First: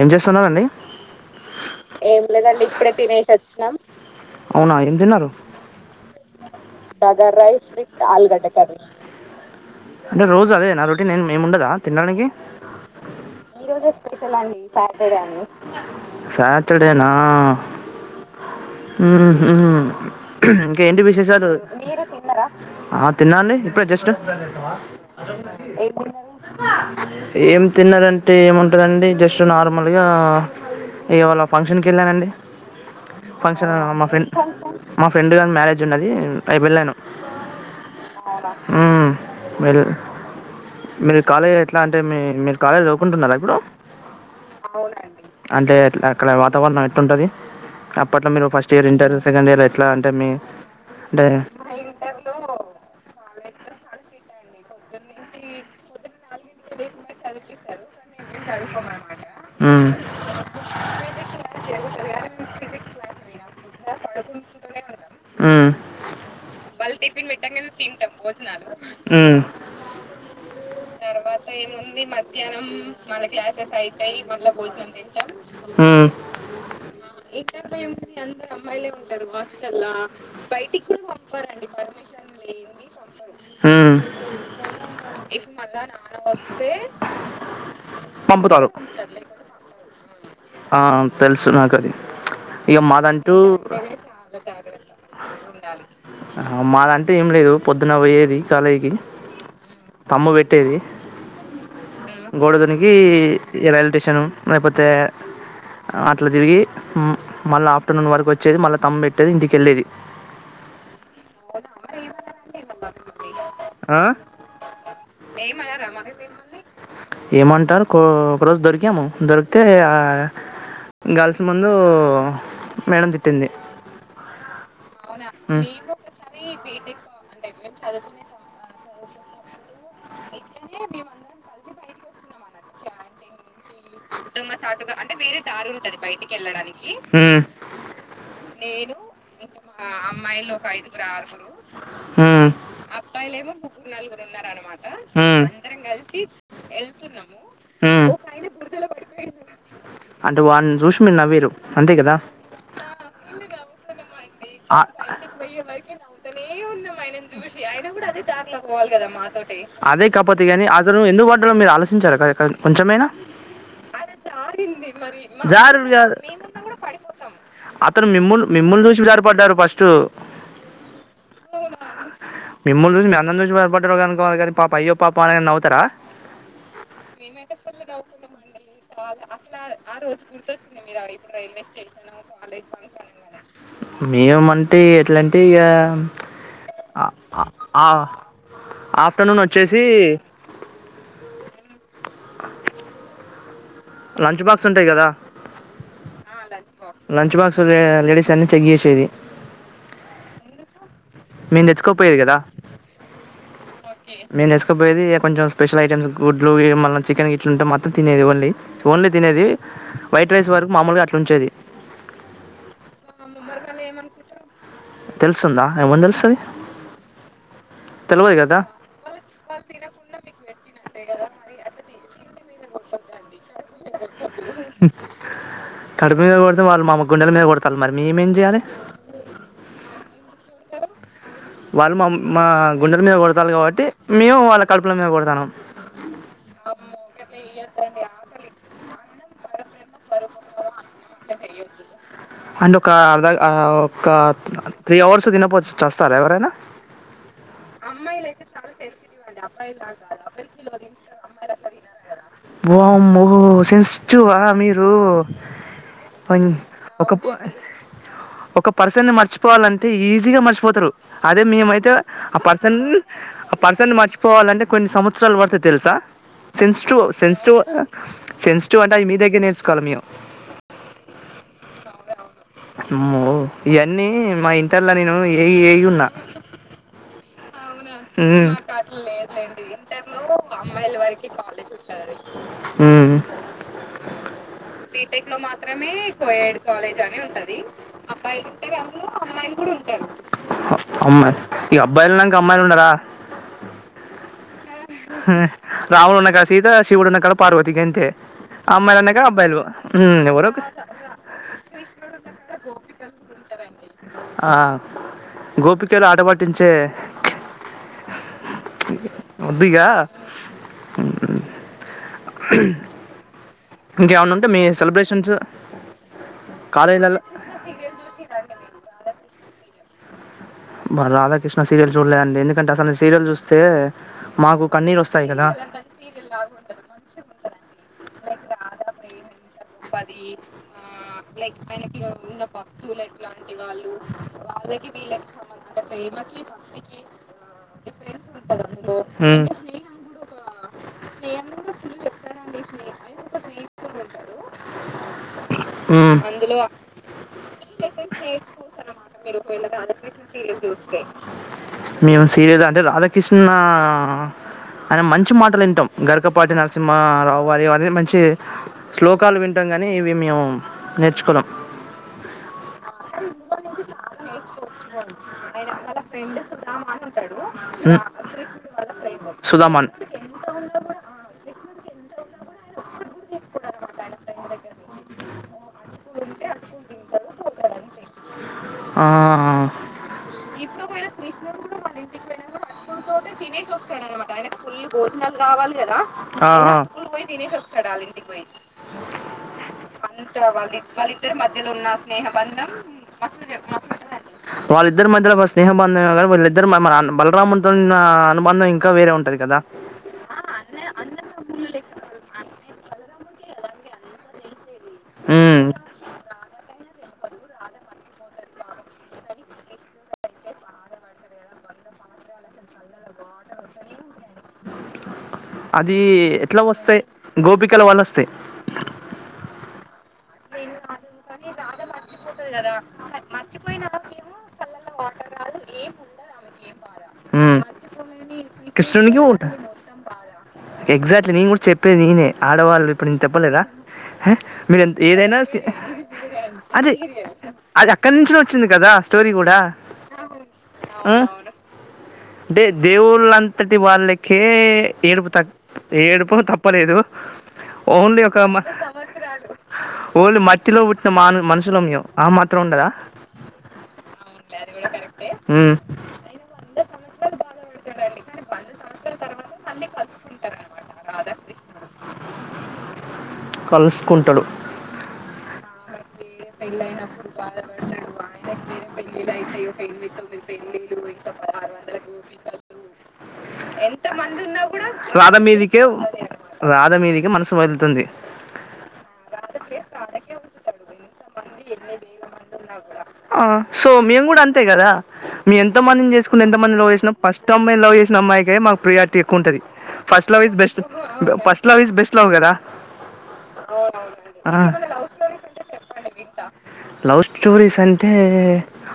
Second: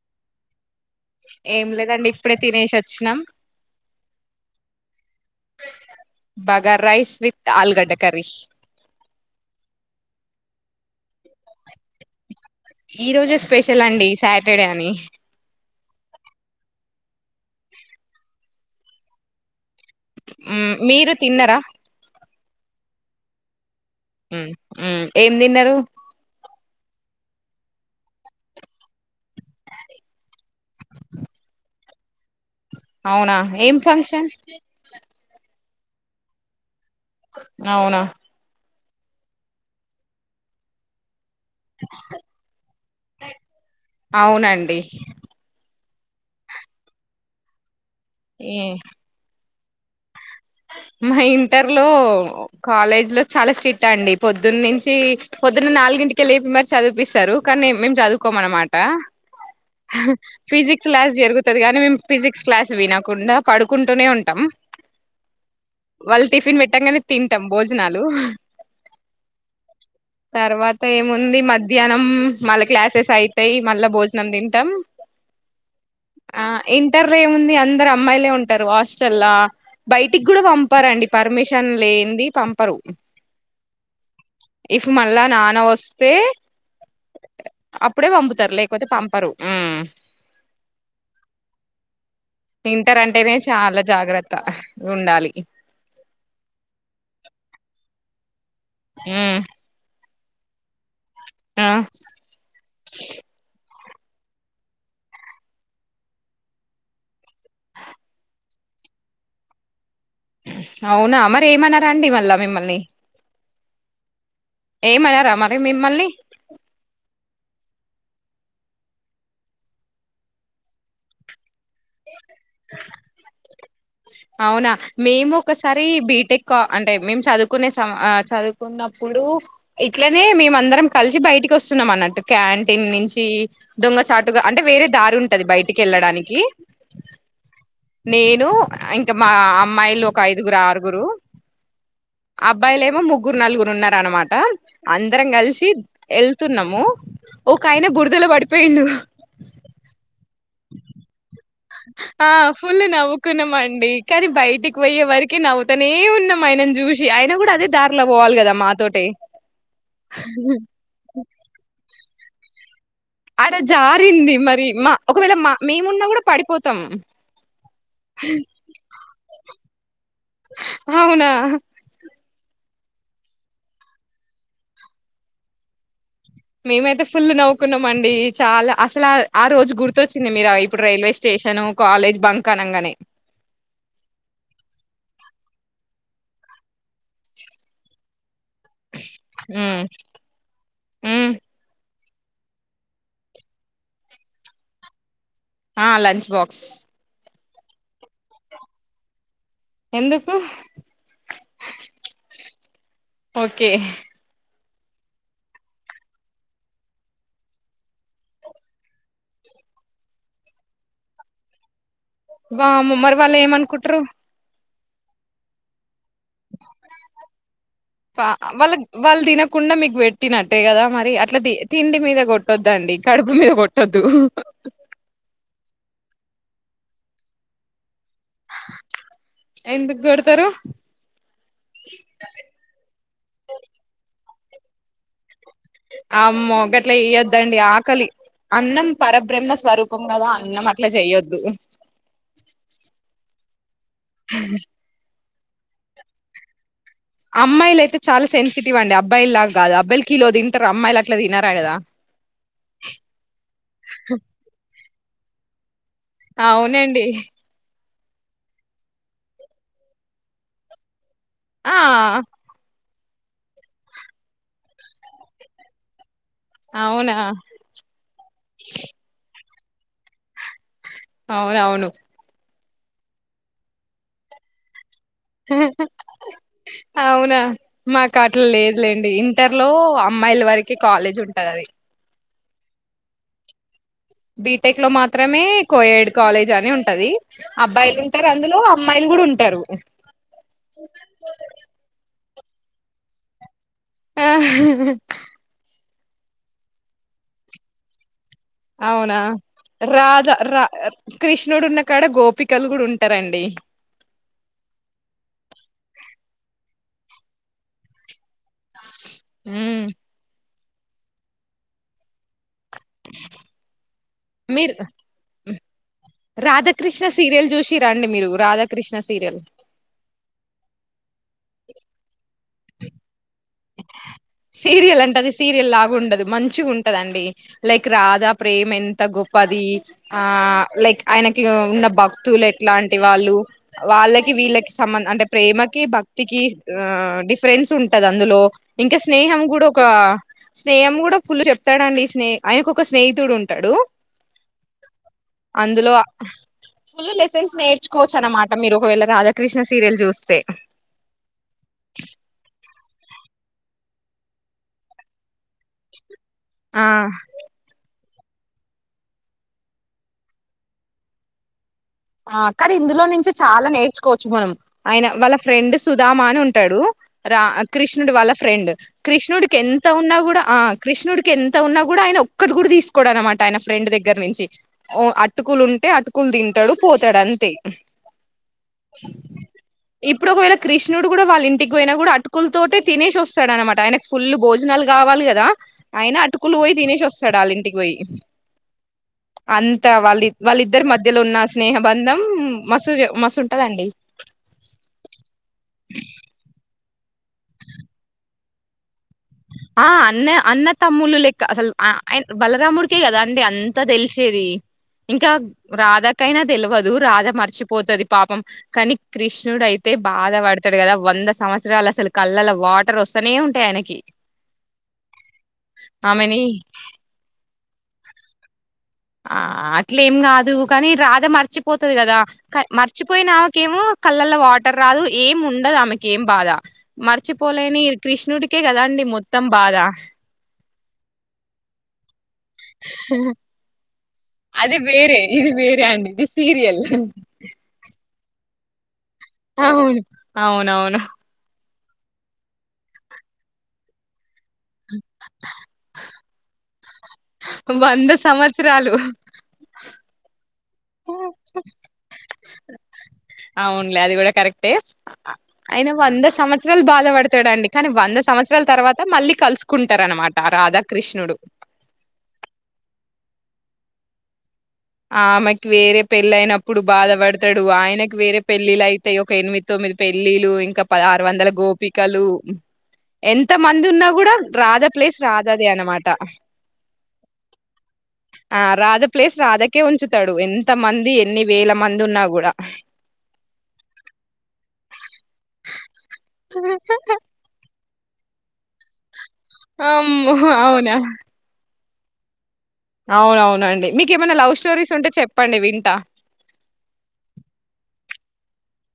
ఏం చేస్తున్నండి ఏం లేదండి ఇప్పుడే తినేసి వచ్చినాం అవునా ఏం తన్నారు బగార్ రైస్ విత్ ఆలుగడ్డ కర్రీ అంటే రోజు అదేనా రొటీన్ ఏం ఉండదా తినడానికి ఈ రోజే స్పెషల్ అండి సాటర్డే అని ఫరద కానీ సాటర్డేనా హు హ్మ్ మ్ ఇంకేంటి మీరు విశేషాలు తిన్నారా ఆ తిన్నాండి ఇప్పుడే జస్ట్ స్ట్ ఏం తిన్నారు ఏం తిన్నారంటే ఏముంటదండి జస్ట్ నార్మల్గా ఇవాళ ఫంక్షన్కి వెళ్ళానండి అవునా ఫంక్షన్ ఏం మా ఫ్రెం ఫంక్షన్ మా ఫ్రెండ్ కానీ మ్యారేజ్ జున్నది అడ్క్ వెళ్ళాను అవునా హ్మ్ వెళ్ళ మీర్ కాలేజ్ ఎట్లా అంటే మీ మీరు కాలేజ్ చదువుకుంటున్నారా ఇప్పుడు అవునండి టే అక్కడ వాతావరణం ఎట్టుంటది అప్పట్లో మీరు ఏ first year inter second year ఎట్లా అంటే మీ మా అంటే ఇంటర్ లో కాలేజ్ లో చాలా స్ట్రీట్ అండి పొద్దున్న నుంచి పొద్దున్న నాలుగింటి లేపి మరి చదిపిస్తారు కానీ మేము చదువుకోమ అనమాట హ్మ్ ఫిజిక్స్ క్లాస్ జరుగుతుది కానీ మేము ఫిజిక్స్ క్లాస్ వినకుండా పడుకుంటూనే ఉంటాం హ్మ్ వాళ్ళు టిఫిన్ పెట్టంగానే తింటాం భోజనాలు హ్మ్ తర్వాత ఏముంది ఏముంది మధ్యాహ్నం మళ్ళ మధ్యానం క్లాసెస్ మళ అయితాయి క్లాసెస్ మళ్ళా అయితాయి భోజనం మళ్ళ తింటాం భోజంనం తింటాం ఆ ఇంటర్ లో ఏముంది అందరు మ్ అమ్మాయిలే అందరూ ఉంటారు అమ్మాయి ఉంట హాస్టల్లా హస్ట బయటికి కూడా పంపరంండి పర్మిషన్ లేంది పంపరు హ్మ్ ఇఫ్ మళ్ళా నాన్న వస్తే అప్పుడే పంపుతారు లేకపోతే పంపరు మ్మ్ ఆ తెలుసు నాకు అది ఇక ఇంటర్ అంటేనే మాదంటూ చాలా జాగ్రత్త ఉండాలి ఆ మాదంటే ఏం లేదు పొ పొద్దున వొయ్యేది చాలేగి మ్మ్ తంబ్ పెట్టేది ఆ గోడ దూనికి రైల్ టేష్ చానం లేపోతే అట్లా తిరిగి మళ్ళ ఆఫ్టర్నూన్ వరకు వచ్చేది మళ్ళా తంబ్ పెట్టేది ఇంటికెళ్ళేది అవునా మరి ఏమనరా అండి వాళ్ళా మిమ్మల్ని ఆ ఏం అనరా మరి మిమ్మల్ ఏం అంటారు కో ఒకరోజు దొరికాము దొరికితే ఆ గర్ల్స్ ముందు మేడం తిట్టింది అవునా మేం ఒకసారి బీ టెక్కా అంటే మేము చదువుకునే సం ఆ చదువుకున్న చూడు ఇ ట్లనే మేం అందరం కలిసి బయటికి వస్తున్నాం అన్నట్ క్యాంటీన్ నించి అభద్ంగా చాటుగా అంటే వేరే దారు ఉంటది బయటికి వెళ్ళడానికి వెళ్ళడానికి నేను ఇంకా మా అమ్మాయిలు ఒక ఐదుగురు ఆరుగురు హ్మ్. అబ్బాయిలు ఏమో ముగ్గురు నలుగురు ఉన్నార అనమాట అందరం హ్మ్. కలిసి వెళ్తున్నాము ఒక ఆయన హ్మ్. బురదలో పడిపోయి వాళని చూసిమన్న మీరు అంతే కదా! ఆ ఫుల్ నవ్వుకున్నామ అండి కానీ బయటికి ఆ! పోయే వరకి నవ్వుతనే ఉన్నాం ఆయనను చూసి ఆయన కూడా అదే దారిలో పోవాలి కదా మాతోట అదే కాపోతే గాని కొంచెమేనా అలా జారింది మరి మా ఒకవేళ మా జారుడు మేమున్నా కాదు కూడా పడిపోతాం అతను మిమ్ముల్లు మిమ్ముల్ని చూసి వి జారిపడ్డారు ఫస్ట్ అవునా! మిమ్మని చూసి మీ అందరి నుంచి బయపడ్డారు కనుకోవాల కానీ పాప అయ్య పాపునై అవుతా మేమైతే ఫుల్ నవ్వుకున్నామండి చాలా అసలా ఆ అ రోజు గుర్తొచ్చింది మీరు ఇప్పుడు రైల్వే గుర్తప్పు స్టేషను, రైల్వేటషాల కాలేజ్ బంక్ అనంగానే. మేంటే ఏంటికా ఆఫ్టర్నూన్ వచ్చేసి హ్మ్. హ్మ్. ఆ లంచ్ బాక్స్ ఉంటాయి కదా ఆ lunch box lunch box ladies అన్ని చెక్ చేసేది ఎందుకు? మీన్ తెచ్చకో పోయిరు కదా ఓకే. మీన్చ్చకో కపోయి ఇక కొంచం స్పెషల్ ఐటమ్స్ గుడ్లు మళ్నం చికెన్ ఇట్లు ఉంటే మాత్రం తినది ఓన్లీ ఓన్లీ తినేది వైట్ రైస్ వరకు మామూలుగా అట్లా ఉంచేది వా ముమ్మరి వాళ్ళ ఏమనుకుటు తెల్సుందా ఇమంది తెలుసది వాళ్ళ వాళ్ళు తినకుండా మీకు పెట్టినట్టే కదా మరి అట్లా తిండి మీద కొట్ పట్టొద్దండి కడుపు మీద కొట్టొద్దు డుతే వాళు మా గుండె మీదకోతారు మరి మేమేం చేయాలి ఎందుకు కొడతారు వాళ్ళు మా మా గుండెల మీద కొడతాలి కాబట్టి మేము వాళ్ళ కడుపుక కొడతాను ఆమ్మో గట్ల చే అండి ఆకలి అన్నం పరబ్ర [unintelligible] స్వరూపం కదా అన్నం అట్లా చెయొద్దు ఓ కా త్రి హౌర్స్ తిన పోతే చస్తారా ఎరైనా అమ్మాయిలు అయితే చాలా సెన్సిటివ్ అండి అబ్బాయిలు లాగా కాదు అబ్బాయిలు కిలో తింటారు అమ్మాయిలు అట్లా తినరా కదా వామ్మో సెన్సిటివ్ ఆ మీర్ అబ్బో అవునండి కొ ఒక ఒక పర్సన్ని ని మర్చిపోవాలంటే ఈజీగా మర్చిపోతారు అదే ఆ మేమైతే ఆ పర్సన్ ఆ పర్సన్ మర్చిపోవాలంటే కొన్ని సంవత్సరాలు పడతే తెలుసా సెన్స్టివ్ అవునా సెన్స్టివ్ సెస్టివ్ అంటా మీదగ న కలిమో అవునవును ఇవన్నీ మా ఇంట నేను ఉన్నా అవునా మాకు అ [unintelligible] అట్లా [unintelligible] లేదులేండి ఇంటర్ లో అమ్మాయిల వరకే కాలేజ్ ఉంటది అది [unintelligible] అ బీటెక్ లో మాత్రమే కోఏడ్ కాలేజ్ అని ఉంట అబ్బాయిలు ఉంటారు అందులో అబ్బలు అమ్మాయిలు అమ్మాయి ఉంటారు కూడా ఉబ్ అమ్మాయిలు ఉండరా రాముడున్న కాడ సీత, శివుడున్న కాడ పార్వతి గింతే. అమ్మదనకా రాధా రా కృష్ణుడు ఉన్న కాడ గోపికలు కూడ ఉంటరండి. ఆ! తే వద్దు ఇగా ఇంకేమన్నుంటే మీ మీరు సెలబ్రేషన్స్ రాధాకృష్ణ కాలేజీలల్ల సీరియల్ చూషిర్రా అండి మీరు రాధాకృష్ణ సీరియల్ బరా [inaudible] కృష్ణ సీరియల్ చూడలే అండి ఎందు టే అంటే అసలు సీరియల్ చూస్ సీరియల్ అంటే అది సీరియల్ లాగుండదు మంచిగుంటదండి లైక్ రాధా ప్రేమ ఎంత గొప్పది ఆ లైక్ ఆయనకి ఉన్న భక్తులు ఎట్లాంటి వాళ్ళు వాళ్ళకి వీళ్ళకి సంబంధ అంటే ప్రేమ కి భక్తికి ఆ డిఫరెన్స్ ఉంటదా అందులో ఇంకా స్నేహం కూడా ఒక స్నేహం కూడా ఫుల్ చెప్తాడండి స్నే ఆయనకు ఒక స్నేహితుడు ఉంటాడు అందులో ఫుల్ లెసన్స్ నేర్చుకోవచ్చు అనమాట మీరు ఒకవేళ రాధాకృష్ణ సీరియల్ చూస్ మేం సీరియజ్ అంటే రాధ కృష్ణ అనే మంచ్ చి మాటలు వింటాం గరకపాటి ఆ నరసింహారావు వారి వారి మంచి అంటే శ్లోకాలు వింటాం కానీ ఇవి మేము నేర్చుకోలేం. ఆ కానీ ఇందులో నుంచి చాలా నేర్చుకోవచ్చు మనం ఆయన వాళ్ళ ఫ్రెండ్ సుధామా అని ఉంటాడు రా ఉమ్. కృష్ణుడు వాళ్ళ ఫ్రెండ్ కృష్ణుడికి ఎంత సుధామన్ ఉన్నా కూడా ఆ కృష్ణుడికి ఎంత ఉన్నా కూడా ఆయన ఒక్కటి కూడా తీసుకోడ్ అన్నమాట ఆయన ఫ్రెండ్ దగ్గర నుంచి ఓ అటుకులు ఉంటే అటుకులు తింట డు పోతాడు అంతే ఆ, ఇప్పుడు ఒకవేళ కృష్ణుడు కూడా వాళ్ళ ఇంటికి పోయినా కూడా అటుకుల తటే తినేసి వస్తాడు అనమాట. ఆయనకు ఫుల్ భోజనాలు కావాలి కదా, ఆయన ఆ, అటుకులు ఆ. పోయి ఆ. తినేసి వస్తాడు. వాళ్ళ ఇంటికి పోయి అంత వాళ్ళ వాళ్ళిద్దరి మధ్యలో ఉన్న స్నేహ బంధం మస్త్ మస్త్ ఉంటాదండి వాళ్ళిద్దరి మధ్యలో ఒక స్నేహ బంధం గారు వళ్ళద్దరి మనన్నారు బలరాముతో ఉన్నా అనుబధం ఇంకా వేరే ఉంన్ ఆ అన్న అన్న తమ్ములు లెక్క అసలు బలరాముడికే కదా అండి అంత అత్త తెలిసేది ఇంకా ఉమ్ రాదాకైనా తెలియదు బాధ మర్చిపోతుంది పాపం కానీ కృష్ణుడు అయితే బాధ పడతాడు కదా వంద సంవత్సరాలు అసలు కళ్ళల వాటర్ వస్తనే ఉంటాయి ఆయనకి అది ఆమెని ఎట్లా వస్తాయి గోపి కలవాలస్తే ఆ అట్లేం కాదు కానీ రాధ మర్చిపోతుది కదా మర్చిపోయిన ఆమెకేమో కళ్ళల్లో వాటర్ రాదు ఏం ఉండదు ఆమెకేం బాధ ఉమ్ మర్చిపోలేని కృష్ కృష్ణుడికే కదా అండి కృష్ణునికి మొత్తం ఉంట బాధ ఎగ్జాక్ట్లీ నను కూడా చెప్పేది నేనే ఆడవాళ్ళు ఇప్పుడు నేను చెప్పలేదా అది మీరు ఎంత వేరే ఏదైనా ఇది వేరే అండి ఇది సీరియల్ అదే అది కంచం వచ్చింది కదా స్టోరీ కూడా అవును అవునవును ఆ అంటే దేవుళ్ళంతటి వాళ్ళ కే ఏడు బు తాక్ ఏడుపో తప్పలేదు వంద ఓన్లీ ఒక అమ్మా సంవత్సరాలు కోల్ మ మట్టిలో పుట్టిన మాను మనుషులం మేము ఆ మాత్రం ఉండదా అవునులే అది కూడా కరెక్టే ఉమ్ అయిన వంద సంవత్సరాలు బాధపడతాడంండి కానీ వంద సంవత్సరాల తర్వాత మళ్ళీ కలుసుకుంటారునమాట మాట రాధాకృష్ణ కలుసుకుంటాడు ఆ ఆమెకి వేర పెళ్ళ అయినప్పుడు బాధపడతాడు ఆయనకి వేరే పెళ్ళిలు అయితే ఒక ఎనిమిది తొమ్మిది పెళ్లిలు ఇంకా పద ఆరు వందల గోపికలు ఎంత మంది ఉన్నా కూడా రాధ ప్లేస్ రాధ రాధది మీదికే అనమాట రాధ మీదికే మనసు వదులుతుంది ఆ రాధ ప్లేస్ రాధ ఉంచుతాడు ఎంత మంది మంది ఉన్నా కూడా ఆ సో మేము కూడా అంతే కదా మీ ఎంత మందిని చేసుకుని ఎంత మంది లవ్ చేసిన ఫస్ట్ అమ్మాయి లవ్ చేస నమ్మాయి గ మ మాకు ప్రియా ఎక్కువ ఉంటది ఫస్ట్ అమ్మో లవ్ ఇస్ బెస్ట్ ఫస్ట్ కదా అవున అవునండి మీకు ఏమైనా లవ్ స్టోరీస్ ఉంటే చెప్పండి వింట లవ్ స్టోరీస్ అంటే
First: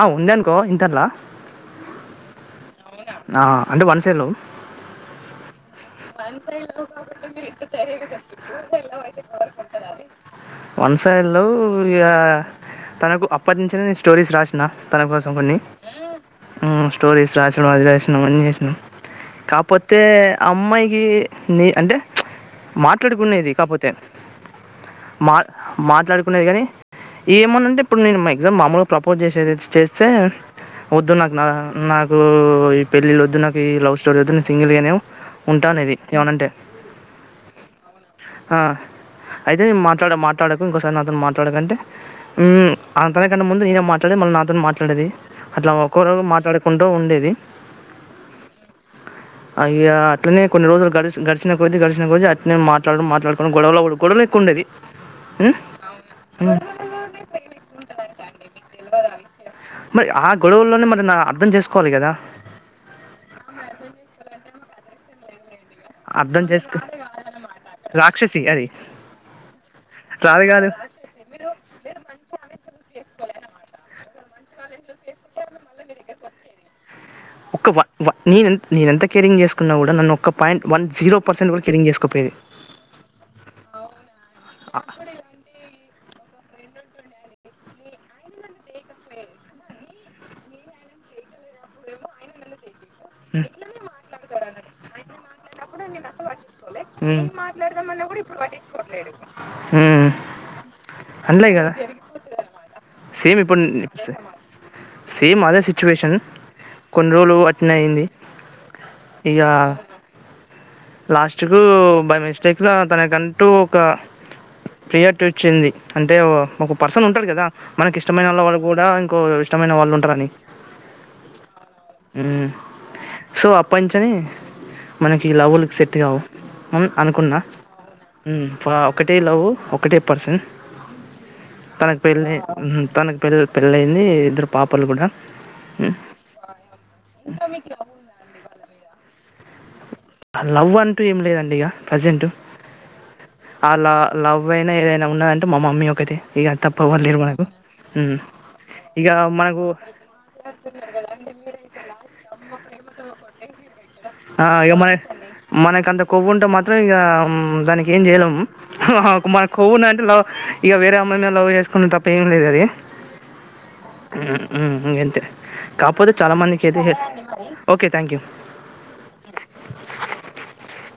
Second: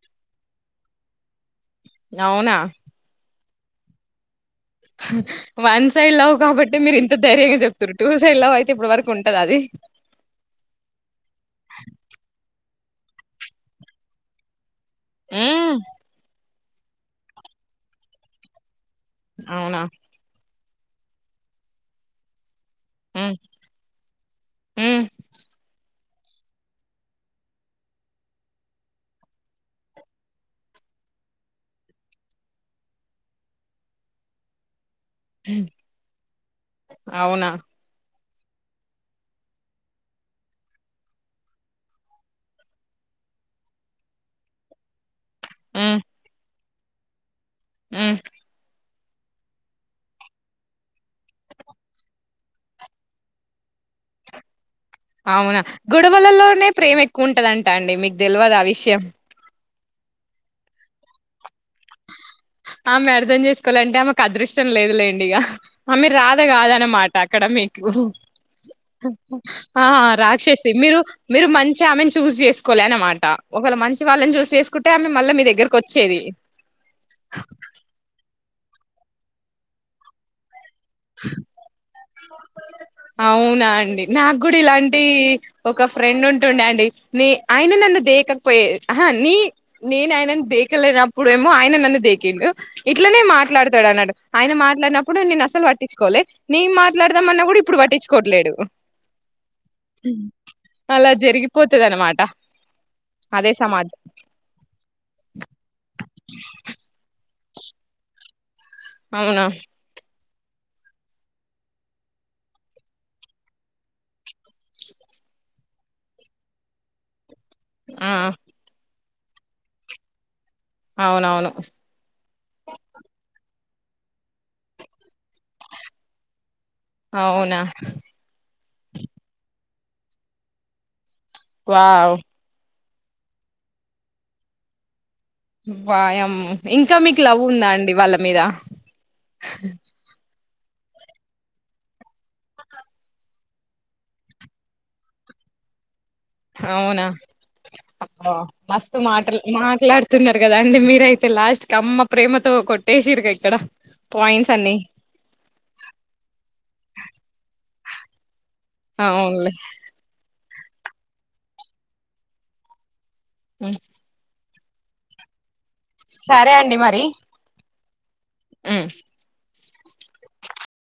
ఆ ఉందినుకో ఇంటారులా అవునా అంటే one side love one side love కాబట్టి మీరు ఇంత ధైర్యంగా చెప్తురు టూ సైడ్ లవ్ అయితే ఇప్పుడు వరకు ఉంటదా అది వన్సై లో సూర్య తనకు అప్పటి నుంచి నేను స్టోరీస్ రాసిన తన కోసమని మ్మ్ స్టోరీస్ రాసడం అది రాసినాం అనీ చేసినాం అవునా కాపోతే అమ్మాయి అంటే మ్మ్ మాట్లాడుకునేది కాకపోతే మ్మ్ మా మాట్లాడు ఉ కానీ ఏమన అంటే ఇప్పుడు నేను మా ఎగ్జామ్ మామూలుగా ప్రపోజ్ చేసేది చేస్తే వద్దు నాకు నా నాకు ఈ పెళ్ళిళ్ళ వద్దు నాకు ఈ లవ్ స్టోరీలు వద్దు నేను సింగిల్గానేవు ఉంటానేది ఏమనంటే అవునా ఆ అయితే మాట్లాడ మాట్లాడకు ఇంకోసారి నాతో మాటల మాట్లాడంటే అ తనకన్నా ముందు నేనే మాట్లాడే మళ్ళీ నాతో మాట్లాడేది అట్లా ఒకక్కరు మాట్లాడు ఉంటూ ఉండేది ఆ అయ అట్లనే కొన్ని రోజులు గచ గడిచిన కొజీ గడిచిన కొజీ అట్నే మాట్లాడు మాట్లాడుకొడం గొడవలు గొడవలు ఎక్కువ ఉండేది అవునా గ గుడవల్ల లోనే ప్రేమ ఎక్కువ ఉంటదంటా అండి మీకు తెలియదు ఆ విషయం మరి ఆ గొడవల్లోనే మరి నా అర్థం చేసుకోవాలి కదా ఆమె అర్థం చేసుకోవాలంటే ఆ మాకు అదృష్టం లేదులేండి ఇక ఆమెరు రాధ అర్థం కాద చేసుకో అనమాట అక్కడ మీకు రాక్షసి అది. ఆ రాదు రాక్షసి మీరు మీరు గాదు. మంచిగా ఆమెను చూస్ చేసుకోవలే అనమాట ఒకళ మంచి వాళ్ళని చూస్త చేసుకుంట అంటే ఆమ్మె మళ్ళా మీ దగ్గరకు వచ్చేది ఒక నెన్ నేను ఎంత కేరింగ్ చేసుకున్నా కూడా నన్ను ఒక్క పాయింట్ వన్ జీరోర్సట్ వల్ కంగేస్ అవునా అండి నాకు కూడా ఇలాంటి ఒక ఫ్రెండ్ ఉంట ఉండేండి న ఆయన నన్ను దేకకపోయహా నీ నేను ఆయన దేకలేనప్పుడేమో ఆయన నన్ను దేకండు ఇట్లనే మాట్లాడతాడు అన్నడు ఆయన మాట్లాడిన ఇప్పుడు నన్న అసలు పట్టించుకోలే నేను నడదామన్నా కూడా ఇప్పుడు పట్టించుకోట్లేడు ఉమ్ అలా అండ్లే అలా కదా జరిగిపోతుది అనమాట సేమ్ ఇప్పుడు సేమ్ అదే సిచువేషన్ కొన్ని రోల్ అట్న్ అయింది ఇగ అవునా లాస్ట్ కు బై మిస్టేక్ గా తనకంటూ ఒక పయర్టీ వచ్చింది అంటే ఒక పర్సన్ ఉంటాడు కదా మనకి ఆ ఇష్టమైన వాళ్ళ గూడా ఎకో ఇష్టమైన వాళ్ళు ఉంటారని అవునవును మ్ సో అప్ ప్పంచని మనకి లవులు సెట్ గావు మ్ అనుకున్నా అవునా మ్ ఇప్పుడు ఒకటి లవ్ ఒకటిే పర్సెన్ తనకు వావ్ పెళ్ళి ఊహు తనకి పెళ్ పెళ్ళయింది ఇద్దరు పాపలు కూడా మ్మ్. వాయమ్మో ఇంకా మీకు లవ్ ఉందా అండి వాళ్ళ మీద ఆ లవ్ అంటూ ఏం లేదండి ఇక ప్రజెంట్ ఆ లవ్ అయినా ఏదైనా ఉన్నదంటే మా మమ్మీ ఒకటి అవునా మస్తు ఇక మాటల్ మనకు మాట్లాడుతున్నారు కదా అంటే మీరయితే లాస్ట్ క అమ్మ ప్రేమతో కొట్టేసిర్గా ఇక్కడ ఆ పాయింట్స్ ఇక అన్ని మన మనకంత కొవ్వు ఉంటే మాత్రం ఇక దానికి ఏం జెయలేం హక్ అవునులే మనకు కొవ్వూనదంటే లవ్ ఇక వేరే అమ్మాయి మీద లవ్ చేసుకునే తప్ప ఏం లేదు అది హ్మ్ హ్మ్ ఇంతే కాకపోతే చాలా సరే మందికి అండి అయితే మరి ఓకే థ్యాంక్ యూ ఉమ్